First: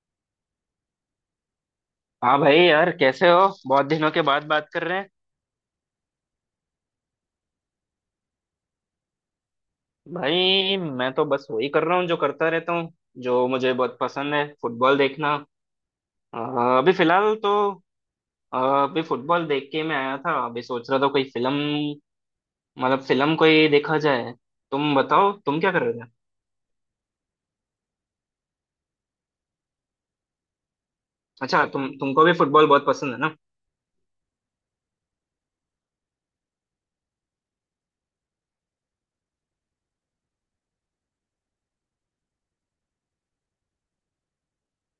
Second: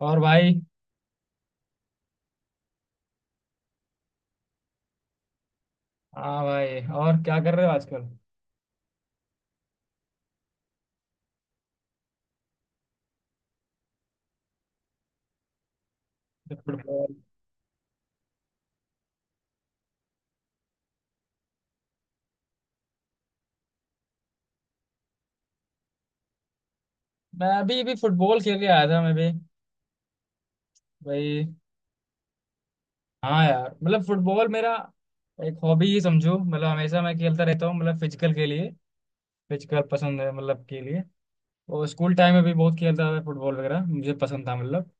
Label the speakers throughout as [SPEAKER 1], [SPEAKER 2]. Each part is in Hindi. [SPEAKER 1] और भाई।
[SPEAKER 2] हाँ भाई यार, कैसे हो। बहुत दिनों के बाद बात कर रहे हैं।
[SPEAKER 1] हाँ भाई, और क्या कर रहे हो आजकल?
[SPEAKER 2] भाई, मैं तो बस वही कर रहा हूँ जो करता रहता हूँ, जो मुझे बहुत पसंद है, फुटबॉल देखना। अ, अभी
[SPEAKER 1] फुटबॉल?
[SPEAKER 2] फिलहाल तो अभी फुटबॉल देख के मैं आया था। अभी सोच रहा था, कोई फिल्म, मतलब फिल्म कोई देखा जाए। तुम बताओ, तुम क्या कर रहे थे।
[SPEAKER 1] मैं अभी भी फुटबॉल खेल के आया था, मैं भी भाई।
[SPEAKER 2] अच्छा, तुमको भी फुटबॉल बहुत पसंद है ना।
[SPEAKER 1] हाँ यार, मतलब फुटबॉल मेरा एक हॉबी ही समझो, मतलब हमेशा मैं खेलता रहता हूँ, मतलब फिजिकल के लिए। फिजिकल पसंद है मतलब के लिए। और स्कूल टाइम में भी बहुत खेलता था, फुटबॉल वगैरह मुझे पसंद था मतलब।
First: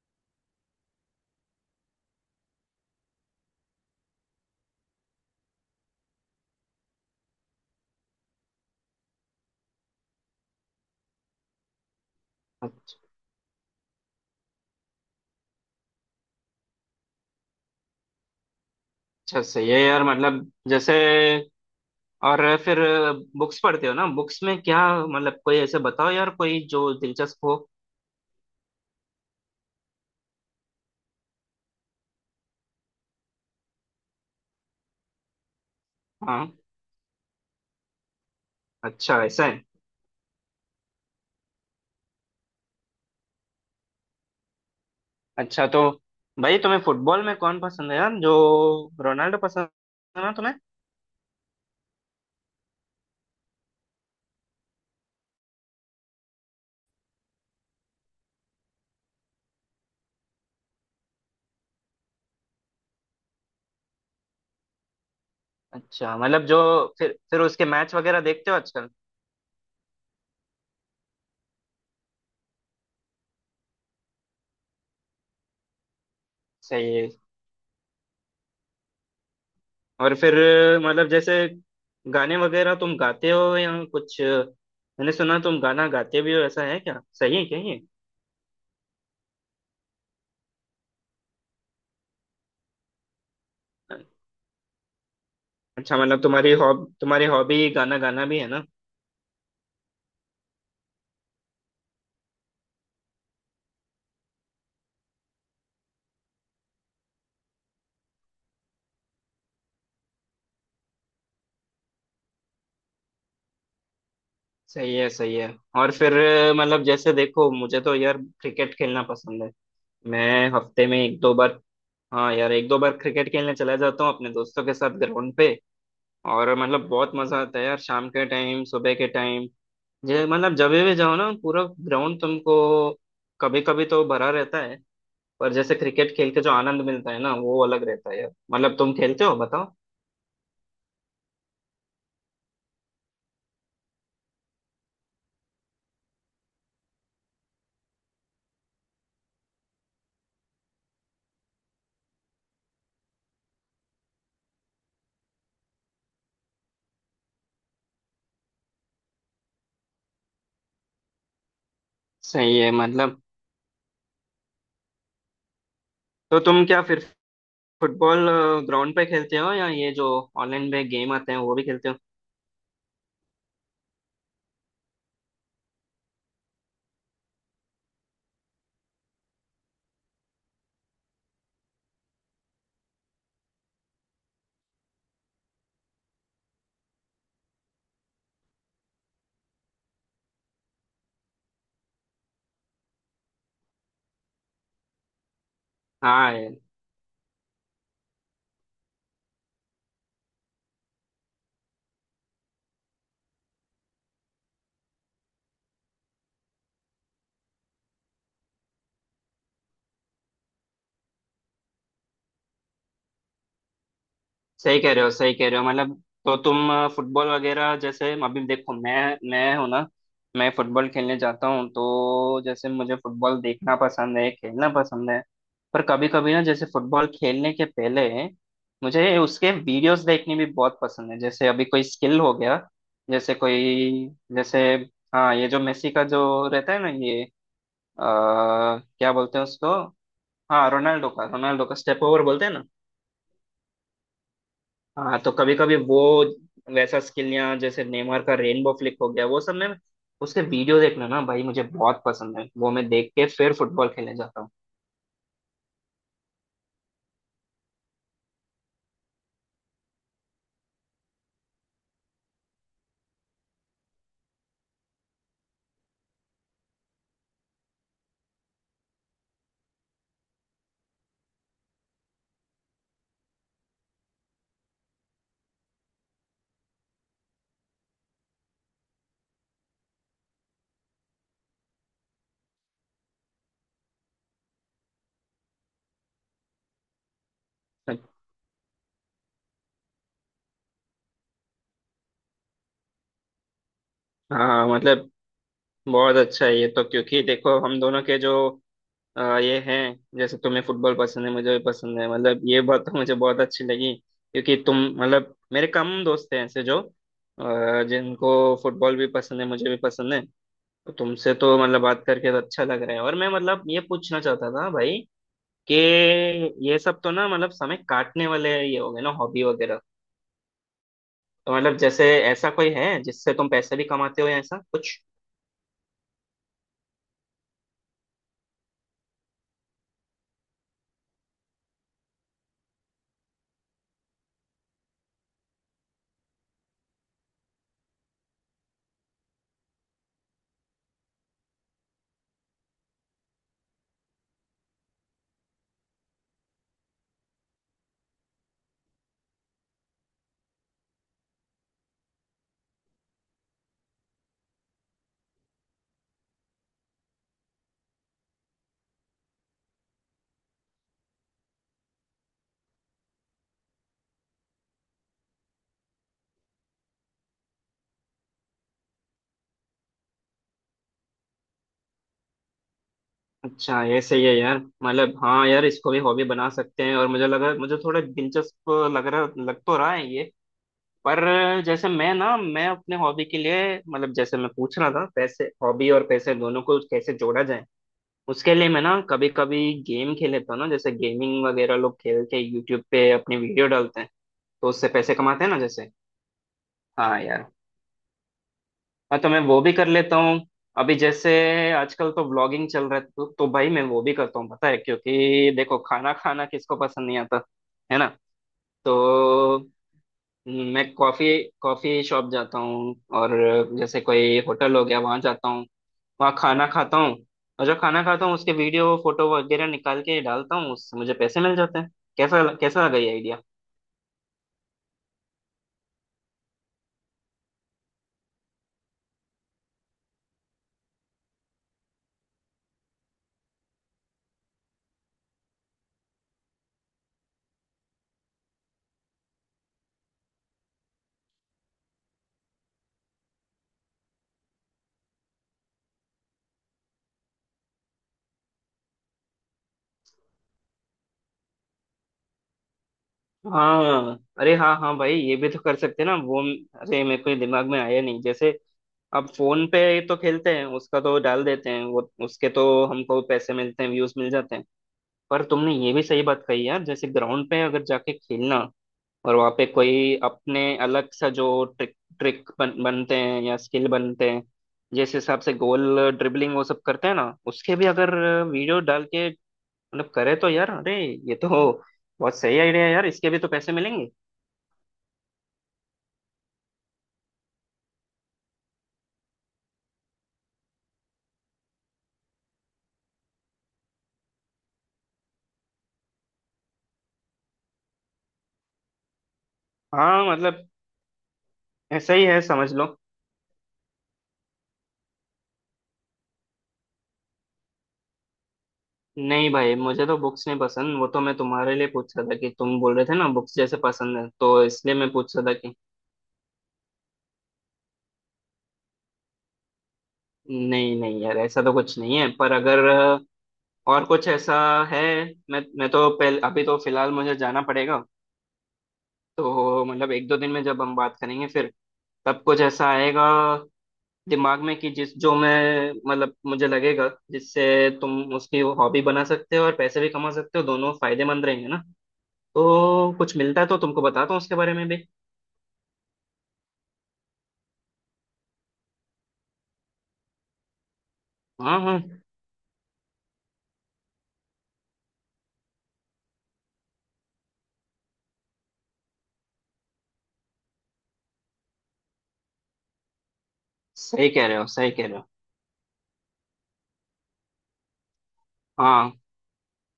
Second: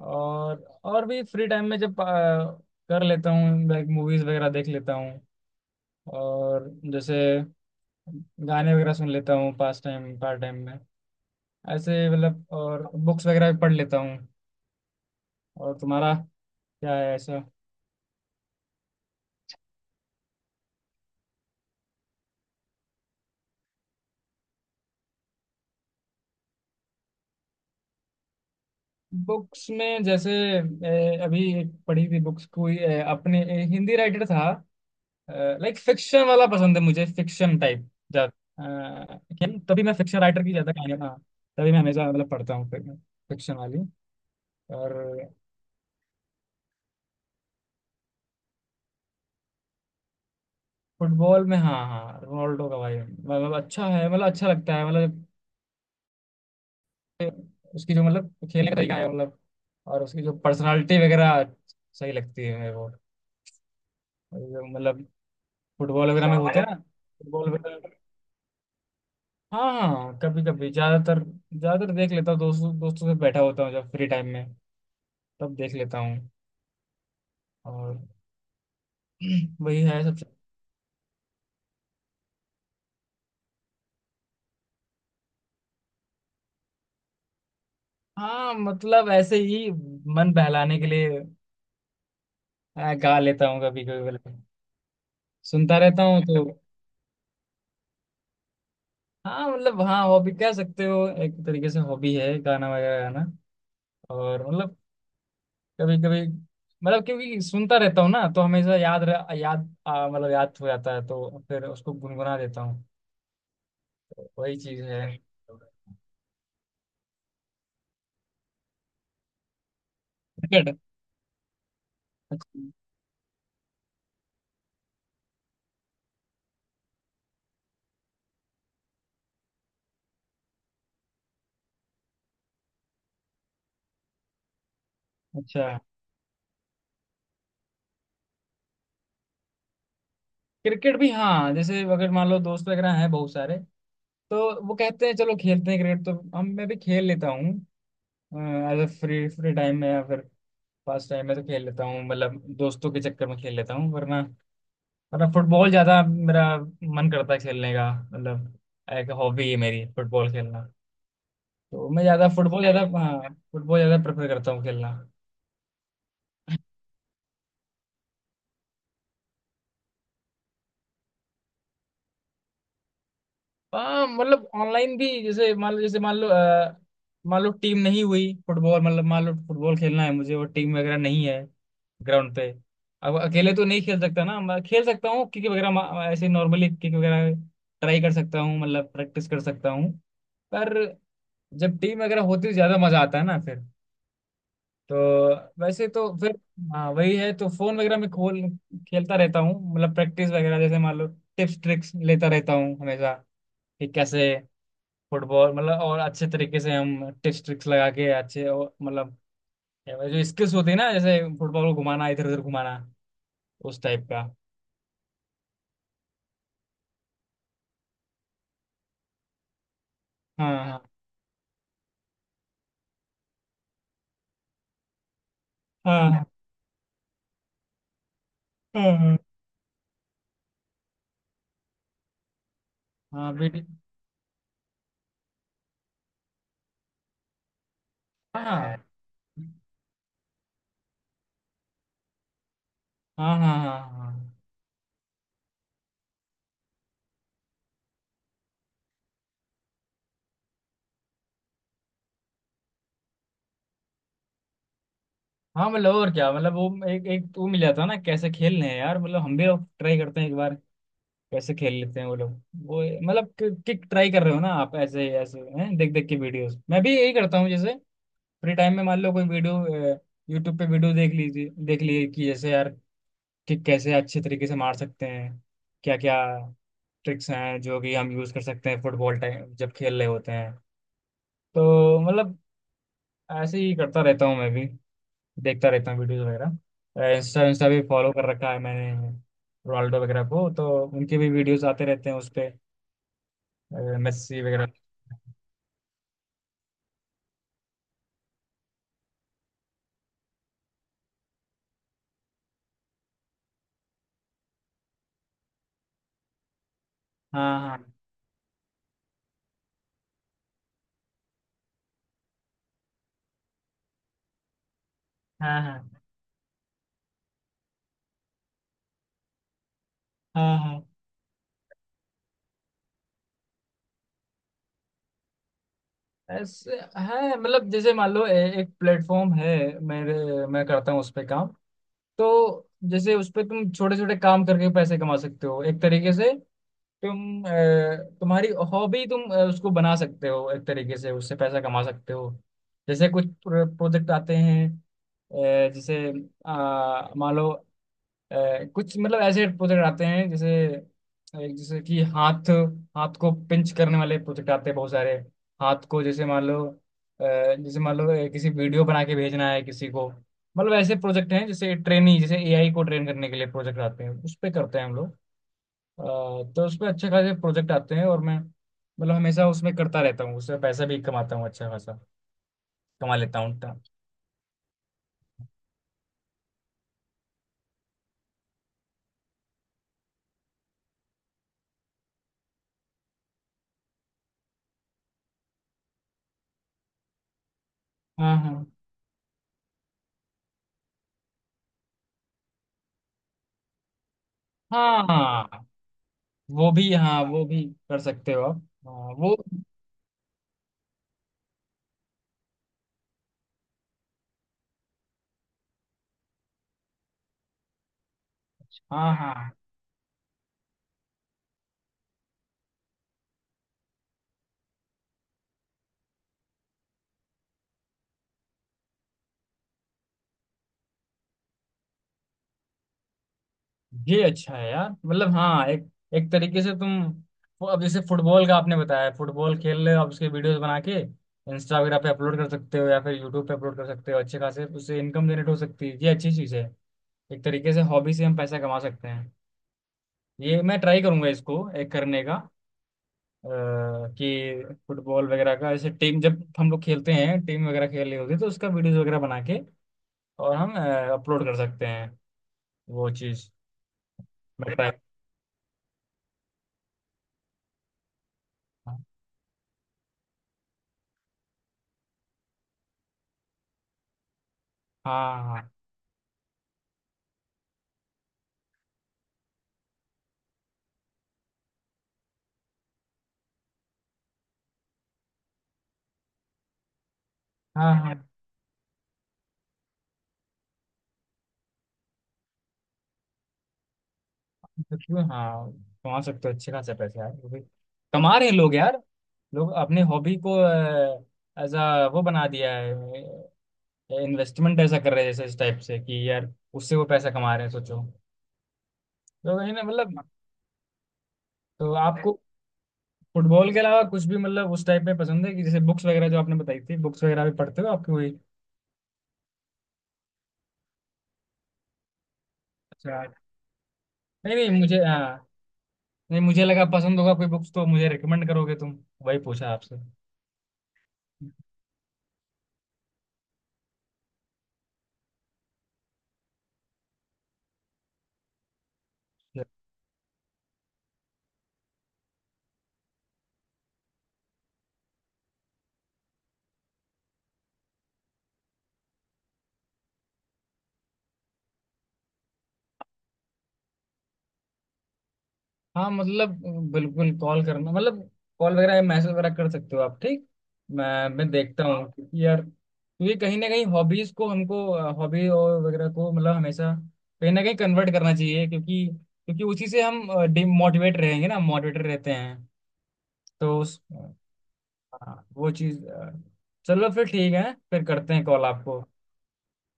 [SPEAKER 1] और और भी फ्री टाइम में जब कर लेता हूँ, लाइक मूवीज वगैरह देख लेता हूँ, और जैसे गाने वगैरह सुन लेता हूँ पास टाइम पार्ट टाइम में, ऐसे मतलब। और बुक्स वगैरह भी पढ़ लेता हूँ। और तुम्हारा क्या है ऐसा?
[SPEAKER 2] अच्छा, सही है यार। मतलब जैसे, और फिर बुक्स पढ़ते हो ना, बुक्स में क्या, मतलब कोई ऐसे बताओ यार, कोई जो दिलचस्प हो।
[SPEAKER 1] बुक्स में जैसे, अभी एक पढ़ी थी बुक्स कोई, अपने हिंदी राइटर था। लाइक फिक्शन वाला
[SPEAKER 2] हाँ।
[SPEAKER 1] पसंद है मुझे, फिक्शन टाइप ज्यादा।
[SPEAKER 2] अच्छा, ऐसा है।
[SPEAKER 1] तभी मैं फिक्शन राइटर की ज्यादा कहानी, हाँ। तभी मैं हमेशा मतलब पढ़ता हूँ फिक्शन वाली। और
[SPEAKER 2] अच्छा तो भाई, तुम्हें फुटबॉल में कौन पसंद है यार, जो रोनाल्डो पसंद है ना तुम्हें।
[SPEAKER 1] फुटबॉल में हाँ हाँ, रोनाल्डो का भाई मतलब अच्छा है, मतलब अच्छा लगता है मतलब। उसकी जो मतलब खेलने का तरीका है मतलब, और उसकी जो पर्सनालिटी वगैरह सही लगती है मेरे को मतलब। फुटबॉल
[SPEAKER 2] अच्छा,
[SPEAKER 1] वगैरह में अच्छा
[SPEAKER 2] मतलब जो,
[SPEAKER 1] होते है हैं ना।
[SPEAKER 2] फिर
[SPEAKER 1] फुटबॉल
[SPEAKER 2] उसके
[SPEAKER 1] वगैरह,
[SPEAKER 2] मैच वगैरह देखते हो आजकल।
[SPEAKER 1] हाँ हाँ कभी कभी, ज्यादातर ज्यादातर देख लेता हूँ, दोस्तों दोस्तों से बैठा होता हूँ जब फ्री टाइम में, तब देख लेता हूँ।
[SPEAKER 2] सही है।
[SPEAKER 1] और वही है
[SPEAKER 2] और
[SPEAKER 1] सबसे।
[SPEAKER 2] फिर मतलब, जैसे गाने वगैरह तुम गाते हो या कुछ। मैंने सुना तुम गाना गाते भी हो, ऐसा है क्या, सही है क्या ये।
[SPEAKER 1] हाँ मतलब ऐसे ही मन बहलाने के लिए गा लेता हूँ कभी कभी मतलब, सुनता
[SPEAKER 2] अच्छा,
[SPEAKER 1] रहता हूँ
[SPEAKER 2] मतलब
[SPEAKER 1] तो।
[SPEAKER 2] तुम्हारी हॉबी गाना गाना भी है ना।
[SPEAKER 1] हाँ मतलब, हाँ हॉबी कह सकते हो एक तरीके से, हॉबी है गाना वगैरह गाना। और मतलब कभी कभी मतलब, क्योंकि सुनता रहता हूँ ना तो हमेशा मतलब याद हो जाता है तो फिर उसको गुनगुना देता हूँ। तो वही चीज
[SPEAKER 2] सही
[SPEAKER 1] है।
[SPEAKER 2] है, सही है। और फिर मतलब जैसे, देखो मुझे तो यार क्रिकेट खेलना पसंद है। मैं
[SPEAKER 1] क्रिकेट?
[SPEAKER 2] हफ्ते में एक दो बार, हाँ यार एक दो
[SPEAKER 1] अच्छा।
[SPEAKER 2] बार क्रिकेट खेलने चला जाता हूँ अपने दोस्तों के साथ ग्राउंड पे। और मतलब बहुत मजा आता है यार, शाम के टाइम, सुबह के टाइम। जे मतलब जब भी जाओ ना, पूरा ग्राउंड तुमको कभी कभी तो भरा रहता है। पर
[SPEAKER 1] अच्छा।
[SPEAKER 2] जैसे क्रिकेट खेल के जो आनंद मिलता है ना, वो अलग रहता है यार। मतलब तुम खेलते हो बताओ।
[SPEAKER 1] क्रिकेट भी हाँ, जैसे अगर मान लो दोस्त वगैरह हैं बहुत सारे तो वो कहते हैं चलो खेलते हैं क्रिकेट, तो हम मैं भी खेल लेता हूँ। एज फ्री फ्री टाइम में या फिर पास टाइम में, तो खेल लेता हूँ मतलब, दोस्तों के चक्कर में खेल लेता हूँ, वरना वरना फुटबॉल ज्यादा मेरा मन करता है खेलने का मतलब। एक हॉबी है मेरी फुटबॉल खेलना, तो मैं ज्यादा
[SPEAKER 2] सही
[SPEAKER 1] फुटबॉल
[SPEAKER 2] है,
[SPEAKER 1] ज्यादा,
[SPEAKER 2] मतलब।
[SPEAKER 1] हाँ फुटबॉल ज्यादा प्रेफर करता हूँ खेलना।
[SPEAKER 2] तो तुम क्या फिर फुटबॉल ग्राउंड पे खेलते हो, या ये जो ऑनलाइन में गेम आते हैं वो भी खेलते हो।
[SPEAKER 1] हाँ मतलब ऑनलाइन भी, जैसे मान लो, जैसे मान लो मान लो टीम नहीं हुई फुटबॉल मतलब, मान लो फुटबॉल खेलना है मुझे और टीम वगैरह नहीं है ग्राउंड पे। अब अकेले तो नहीं खेल सकता ना मैं, खेल सकता हूँ किक वगैरह ऐसे नॉर्मली किक वगैरह ट्राई कर सकता हूँ मतलब, प्रैक्टिस कर सकता हूँ। पर जब टीम वगैरह होती है तो ज्यादा मजा आता है ना फिर, तो वैसे तो फिर
[SPEAKER 2] हाँ,
[SPEAKER 1] हाँ वही है। तो फोन वगैरह में खोल खेलता रहता हूँ मतलब प्रैक्टिस वगैरह, जैसे मान लो टिप्स ट्रिक्स लेता रहता हूँ हमेशा, कि कैसे फुटबॉल मतलब और अच्छे तरीके से हम टिप्स ट्रिक्स लगा के अच्छे और मतलब, जो स्किल्स होती है ना जैसे फुटबॉल को घुमाना इधर उधर घुमाना, उस टाइप का।
[SPEAKER 2] सही कह रहे हो, सही कह रहे हो मतलब। तो तुम फुटबॉल वगैरह, जैसे अभी देखो मैं हूं ना, मैं
[SPEAKER 1] हाँ
[SPEAKER 2] फुटबॉल
[SPEAKER 1] हाँ
[SPEAKER 2] खेलने जाता हूँ तो जैसे मुझे फुटबॉल देखना पसंद है, खेलना पसंद है। पर कभी
[SPEAKER 1] हाँ
[SPEAKER 2] कभी ना, जैसे फुटबॉल खेलने के पहले
[SPEAKER 1] हाँ। हाँ
[SPEAKER 2] मुझे उसके वीडियोस देखने भी बहुत पसंद है। जैसे अभी कोई स्किल हो गया,
[SPEAKER 1] हाँ
[SPEAKER 2] जैसे
[SPEAKER 1] बेटी।
[SPEAKER 2] कोई, जैसे हाँ, ये जो मेसी का जो रहता है ना, ये अ,
[SPEAKER 1] हाँ
[SPEAKER 2] क्या बोलते हैं उसको, हाँ रोनाल्डो का, रोनाल्डो का स्टेप ओवर बोलते हैं ना।
[SPEAKER 1] हाँ हाँ हाँ। हाँ
[SPEAKER 2] हाँ तो कभी कभी वो वैसा स्किल, या जैसे नेमार का रेनबो फ्लिक हो गया, वो सब में उसके वीडियो देखना ना भाई, मुझे बहुत पसंद है। वो मैं देख के फिर फुटबॉल खेलने जाता हूँ।
[SPEAKER 1] हाँ मतलब, और क्या मतलब वो एक एक तो वो मिल जाता है ना, कैसे खेल रहे हैं यार मतलब हम भी ट्राई करते हैं एक बार, कैसे खेल लेते हैं वो लोग वो मतलब। किक ट्राई कर रहे हो ना आप, ऐसे ऐसे हैं देख देख के वीडियोस, मैं भी यही करता हूँ, जैसे फ्री टाइम में मान लो कोई वीडियो, यूट्यूब पे वीडियो देख लीजिए, देख लिए कि जैसे यार, किक कैसे अच्छे तरीके से मार सकते हैं, क्या क्या ट्रिक्स हैं जो कि हम यूज कर सकते हैं फुटबॉल टाइम जब खेल रहे होते हैं, तो मतलब ऐसे ही करता रहता हूँ मैं भी। देखता रहता हूँ वीडियोस वगैरह, इंस्टा इंस्टा भी फॉलो कर रखा है मैंने रोनाल्डो वगैरह को, तो उनके भी वीडियोस आते रहते हैं उस पे, मेस्सी
[SPEAKER 2] हाँ
[SPEAKER 1] वगैरह।
[SPEAKER 2] मतलब बहुत अच्छा है ये तो, क्योंकि देखो हम दोनों के जो ये हैं, जैसे तुम्हें फुटबॉल पसंद है, मुझे भी पसंद है। मतलब ये बात तो मुझे बहुत अच्छी लगी, क्योंकि तुम मतलब, मेरे कम दोस्त हैं ऐसे जो
[SPEAKER 1] हाँ हाँ
[SPEAKER 2] जिनको फुटबॉल भी पसंद है, मुझे भी पसंद है। तो तुमसे तो मतलब बात करके तो अच्छा लग रहा है। और मैं मतलब, ये पूछना चाहता था भाई
[SPEAKER 1] हाँ
[SPEAKER 2] कि
[SPEAKER 1] हाँ
[SPEAKER 2] ये सब तो ना मतलब समय काटने वाले ये हो गए ना, हॉबी वगैरह।
[SPEAKER 1] हाँ हाँ,
[SPEAKER 2] तो मतलब जैसे, ऐसा कोई है जिससे तुम पैसे भी कमाते हो, या ऐसा कुछ।
[SPEAKER 1] ऐसे है मतलब, जैसे मान लो एक प्लेटफॉर्म है मेरे, मैं करता हूँ उस पे काम। तो जैसे उस पे तुम छोटे छोटे काम करके पैसे कमा सकते हो एक तरीके से। तुम तुम्हारी हॉबी, तुम उसको बना सकते हो एक तरीके से, उससे पैसा कमा सकते हो। जैसे कुछ प्रोजेक्ट आते हैं, जैसे मान लो कुछ मतलब ऐसे प्रोजेक्ट आते हैं, जैसे एक जैसे कि हाथ, हाथ को पिंच करने वाले प्रोजेक्ट आते हैं बहुत सारे। हाथ को जैसे मान लो जैसे मान लो किसी वीडियो बना के भेजना है किसी को। मतलब ऐसे प्रोजेक्ट हैं, जैसे ट्रेनिंग, जैसे एआई को ट्रेन करने के लिए प्रोजेक्ट आते हैं, उस पे करते हैं हम लोग। अ, तो उसमें अच्छे खासे प्रोजेक्ट आते हैं, और मैं मतलब हमेशा उसमें करता रहता हूँ, उसमें पैसा भी कमाता हूँ, अच्छा खासा कमा लेता हूँ।
[SPEAKER 2] अच्छा, ये सही है यार। मतलब हाँ यार, इसको भी हॉबी बना सकते हैं। और मुझे लगा, मुझे थोड़ा दिलचस्प लग तो रहा है ये। पर जैसे मैं ना, मैं अपने हॉबी के लिए, मतलब जैसे मैं पूछ रहा था, पैसे, हॉबी और पैसे दोनों को कैसे जोड़ा जाए, उसके
[SPEAKER 1] हाँ
[SPEAKER 2] लिए मैं ना कभी कभी गेम खेल लेता हूँ ना। जैसे गेमिंग वगैरह लोग खेल के यूट्यूब पे अपनी वीडियो डालते हैं, तो उससे
[SPEAKER 1] हाँ
[SPEAKER 2] पैसे कमाते हैं ना,
[SPEAKER 1] हाँ,
[SPEAKER 2] जैसे।
[SPEAKER 1] वो भी,
[SPEAKER 2] हाँ
[SPEAKER 1] हाँ वो
[SPEAKER 2] यार,
[SPEAKER 1] भी कर सकते हो आप। हाँ,
[SPEAKER 2] मैं तो
[SPEAKER 1] वो।
[SPEAKER 2] मैं वो भी कर लेता हूँ। अभी जैसे आजकल तो व्लॉगिंग चल रहा है, तो भाई मैं वो भी करता हूँ, पता है। क्योंकि देखो, खाना खाना किसको पसंद नहीं आता, है ना।
[SPEAKER 1] हाँ हाँ
[SPEAKER 2] तो
[SPEAKER 1] हाँ।
[SPEAKER 2] मैं कॉफी कॉफी शॉप जाता हूँ। और जैसे कोई होटल हो गया, वहाँ जाता हूँ, वहाँ खाना खाता हूँ। और जो खाना खाता हूँ, उसके वीडियो फोटो वगैरह निकाल के डालता हूँ, उससे मुझे पैसे मिल जाते हैं। कैसा कैसा लगा ये।
[SPEAKER 1] ये अच्छा है यार, मतलब हाँ, एक एक तरीके से तुम वो, अब जैसे फुटबॉल का आपने बताया, फुटबॉल खेल रहे हो आप, उसके वीडियोस बना के इंस्टा वगैरह पे अपलोड कर सकते हो या फिर यूट्यूब पे अपलोड कर सकते हो, अच्छे खासे उससे इनकम जनरेट हो सकती है, ये अच्छी चीज़ है। एक तरीके से हॉबी से हम पैसा कमा सकते हैं, ये मैं ट्राई करूंगा इसको एक करने का। अ, कि फुटबॉल वगैरह का, जैसे टीम जब हम लोग खेलते हैं, टीम वगैरह खेल रही होती है तो उसका वीडियोस वगैरह बना के, और हम अपलोड कर सकते हैं वो चीज़।
[SPEAKER 2] हाँ, अरे
[SPEAKER 1] मैं
[SPEAKER 2] हाँ
[SPEAKER 1] ट्राई।
[SPEAKER 2] हाँ भाई, ये भी तो कर सकते हैं ना वो। अरे, मेरे को दिमाग में आया नहीं। जैसे अब फोन पे तो खेलते हैं, उसका तो डाल देते हैं। वो उसके तो हमको पैसे मिलते हैं, व्यूज मिल जाते हैं।
[SPEAKER 1] हाँ
[SPEAKER 2] पर
[SPEAKER 1] हाँ
[SPEAKER 2] तुमने ये भी सही बात कही यार, जैसे ग्राउंड पे अगर जाके खेलना, और वहाँ पे कोई अपने अलग सा जो ट्रिक ट्रिक बन, बनते हैं, या स्किल बनते हैं, जिस हिसाब से गोल, ड्रिबलिंग, वो सब करते हैं ना, उसके भी
[SPEAKER 1] हाँ
[SPEAKER 2] अगर
[SPEAKER 1] हाँ।
[SPEAKER 2] वीडियो डाल के मतलब करे तो यार, अरे ये तो बहुत सही आइडिया है यार, इसके भी तो पैसे मिलेंगे।
[SPEAKER 1] तो क्यों हाँ, कमा सकते हो अच्छे खासे पैसे यार, वो भी कमा रहे हैं लोग यार। लोग अपने हॉबी को एज अ वो बना दिया है, इन्वेस्टमेंट ऐसा कर रहे हैं, जैसे इस टाइप से कि यार, उससे वो पैसा कमा रहे हैं, सोचो। तो वही ना मतलब।
[SPEAKER 2] हाँ मतलब
[SPEAKER 1] तो
[SPEAKER 2] ऐसा ही
[SPEAKER 1] आपको
[SPEAKER 2] है, समझ लो।
[SPEAKER 1] फुटबॉल के अलावा कुछ भी मतलब उस टाइप में पसंद है, कि जैसे बुक्स वगैरह जो आपने बताई थी, बुक्स वगैरह भी पढ़ते हो आपकी कोई?
[SPEAKER 2] नहीं भाई, मुझे तो बुक्स नहीं पसंद। वो तो मैं तुम्हारे लिए पूछ रहा था कि तुम बोल रहे थे
[SPEAKER 1] अच्छा।
[SPEAKER 2] ना बुक्स जैसे पसंद है, तो
[SPEAKER 1] नहीं नहीं
[SPEAKER 2] इसलिए
[SPEAKER 1] मुझे,
[SPEAKER 2] मैं पूछ रहा
[SPEAKER 1] हाँ,
[SPEAKER 2] था कि।
[SPEAKER 1] नहीं मुझे लगा पसंद होगा कोई बुक्स तो मुझे रिकमेंड करोगे तुम, वही पूछा आपसे।
[SPEAKER 2] नहीं नहीं यार, ऐसा तो कुछ नहीं है। पर अगर और कुछ ऐसा है, मैं तो पहले, अभी तो फिलहाल मुझे जाना पड़ेगा। तो मतलब एक दो दिन में जब हम बात करेंगे फिर, तब कुछ ऐसा आएगा दिमाग में कि जिस जो मैं मतलब, मुझे लगेगा जिससे तुम उसकी हॉबी बना सकते हो और पैसे भी कमा सकते हो, दोनों फायदेमंद रहेंगे ना। तो कुछ मिलता है तो तुमको बताता हूँ उसके बारे में भी।
[SPEAKER 1] हाँ मतलब, बिल्कुल कॉल करना मतलब, कॉल वगैरह मैसेज वगैरह कर सकते हो आप, ठीक। मैं
[SPEAKER 2] हाँ
[SPEAKER 1] देखता
[SPEAKER 2] हाँ,
[SPEAKER 1] हूँ, क्योंकि यार, क्योंकि कहीं ना कहीं हॉबीज को हमको, हॉबी और वगैरह को मतलब हमेशा कहीं ना कहीं कन्वर्ट करना चाहिए, क्योंकि क्योंकि उसी से हम डिमोटिवेट रहेंगे ना, मोटिवेटेड रहते हैं तो उस।
[SPEAKER 2] सही कह रहे हो, सही कह रहे हो।
[SPEAKER 1] हाँ, वो चीज़, चलो फिर ठीक है, फिर करते हैं कॉल आपको।
[SPEAKER 2] हाँ,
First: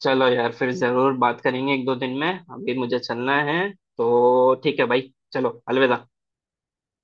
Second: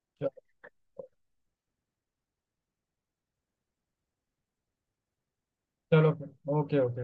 [SPEAKER 2] चलो
[SPEAKER 1] चलो।
[SPEAKER 2] यार, फिर जरूर बात करेंगे एक दो दिन में। अभी मुझे चलना है, तो ठीक है भाई, चलो अलविदा।
[SPEAKER 1] चलो फिर। Okay okay.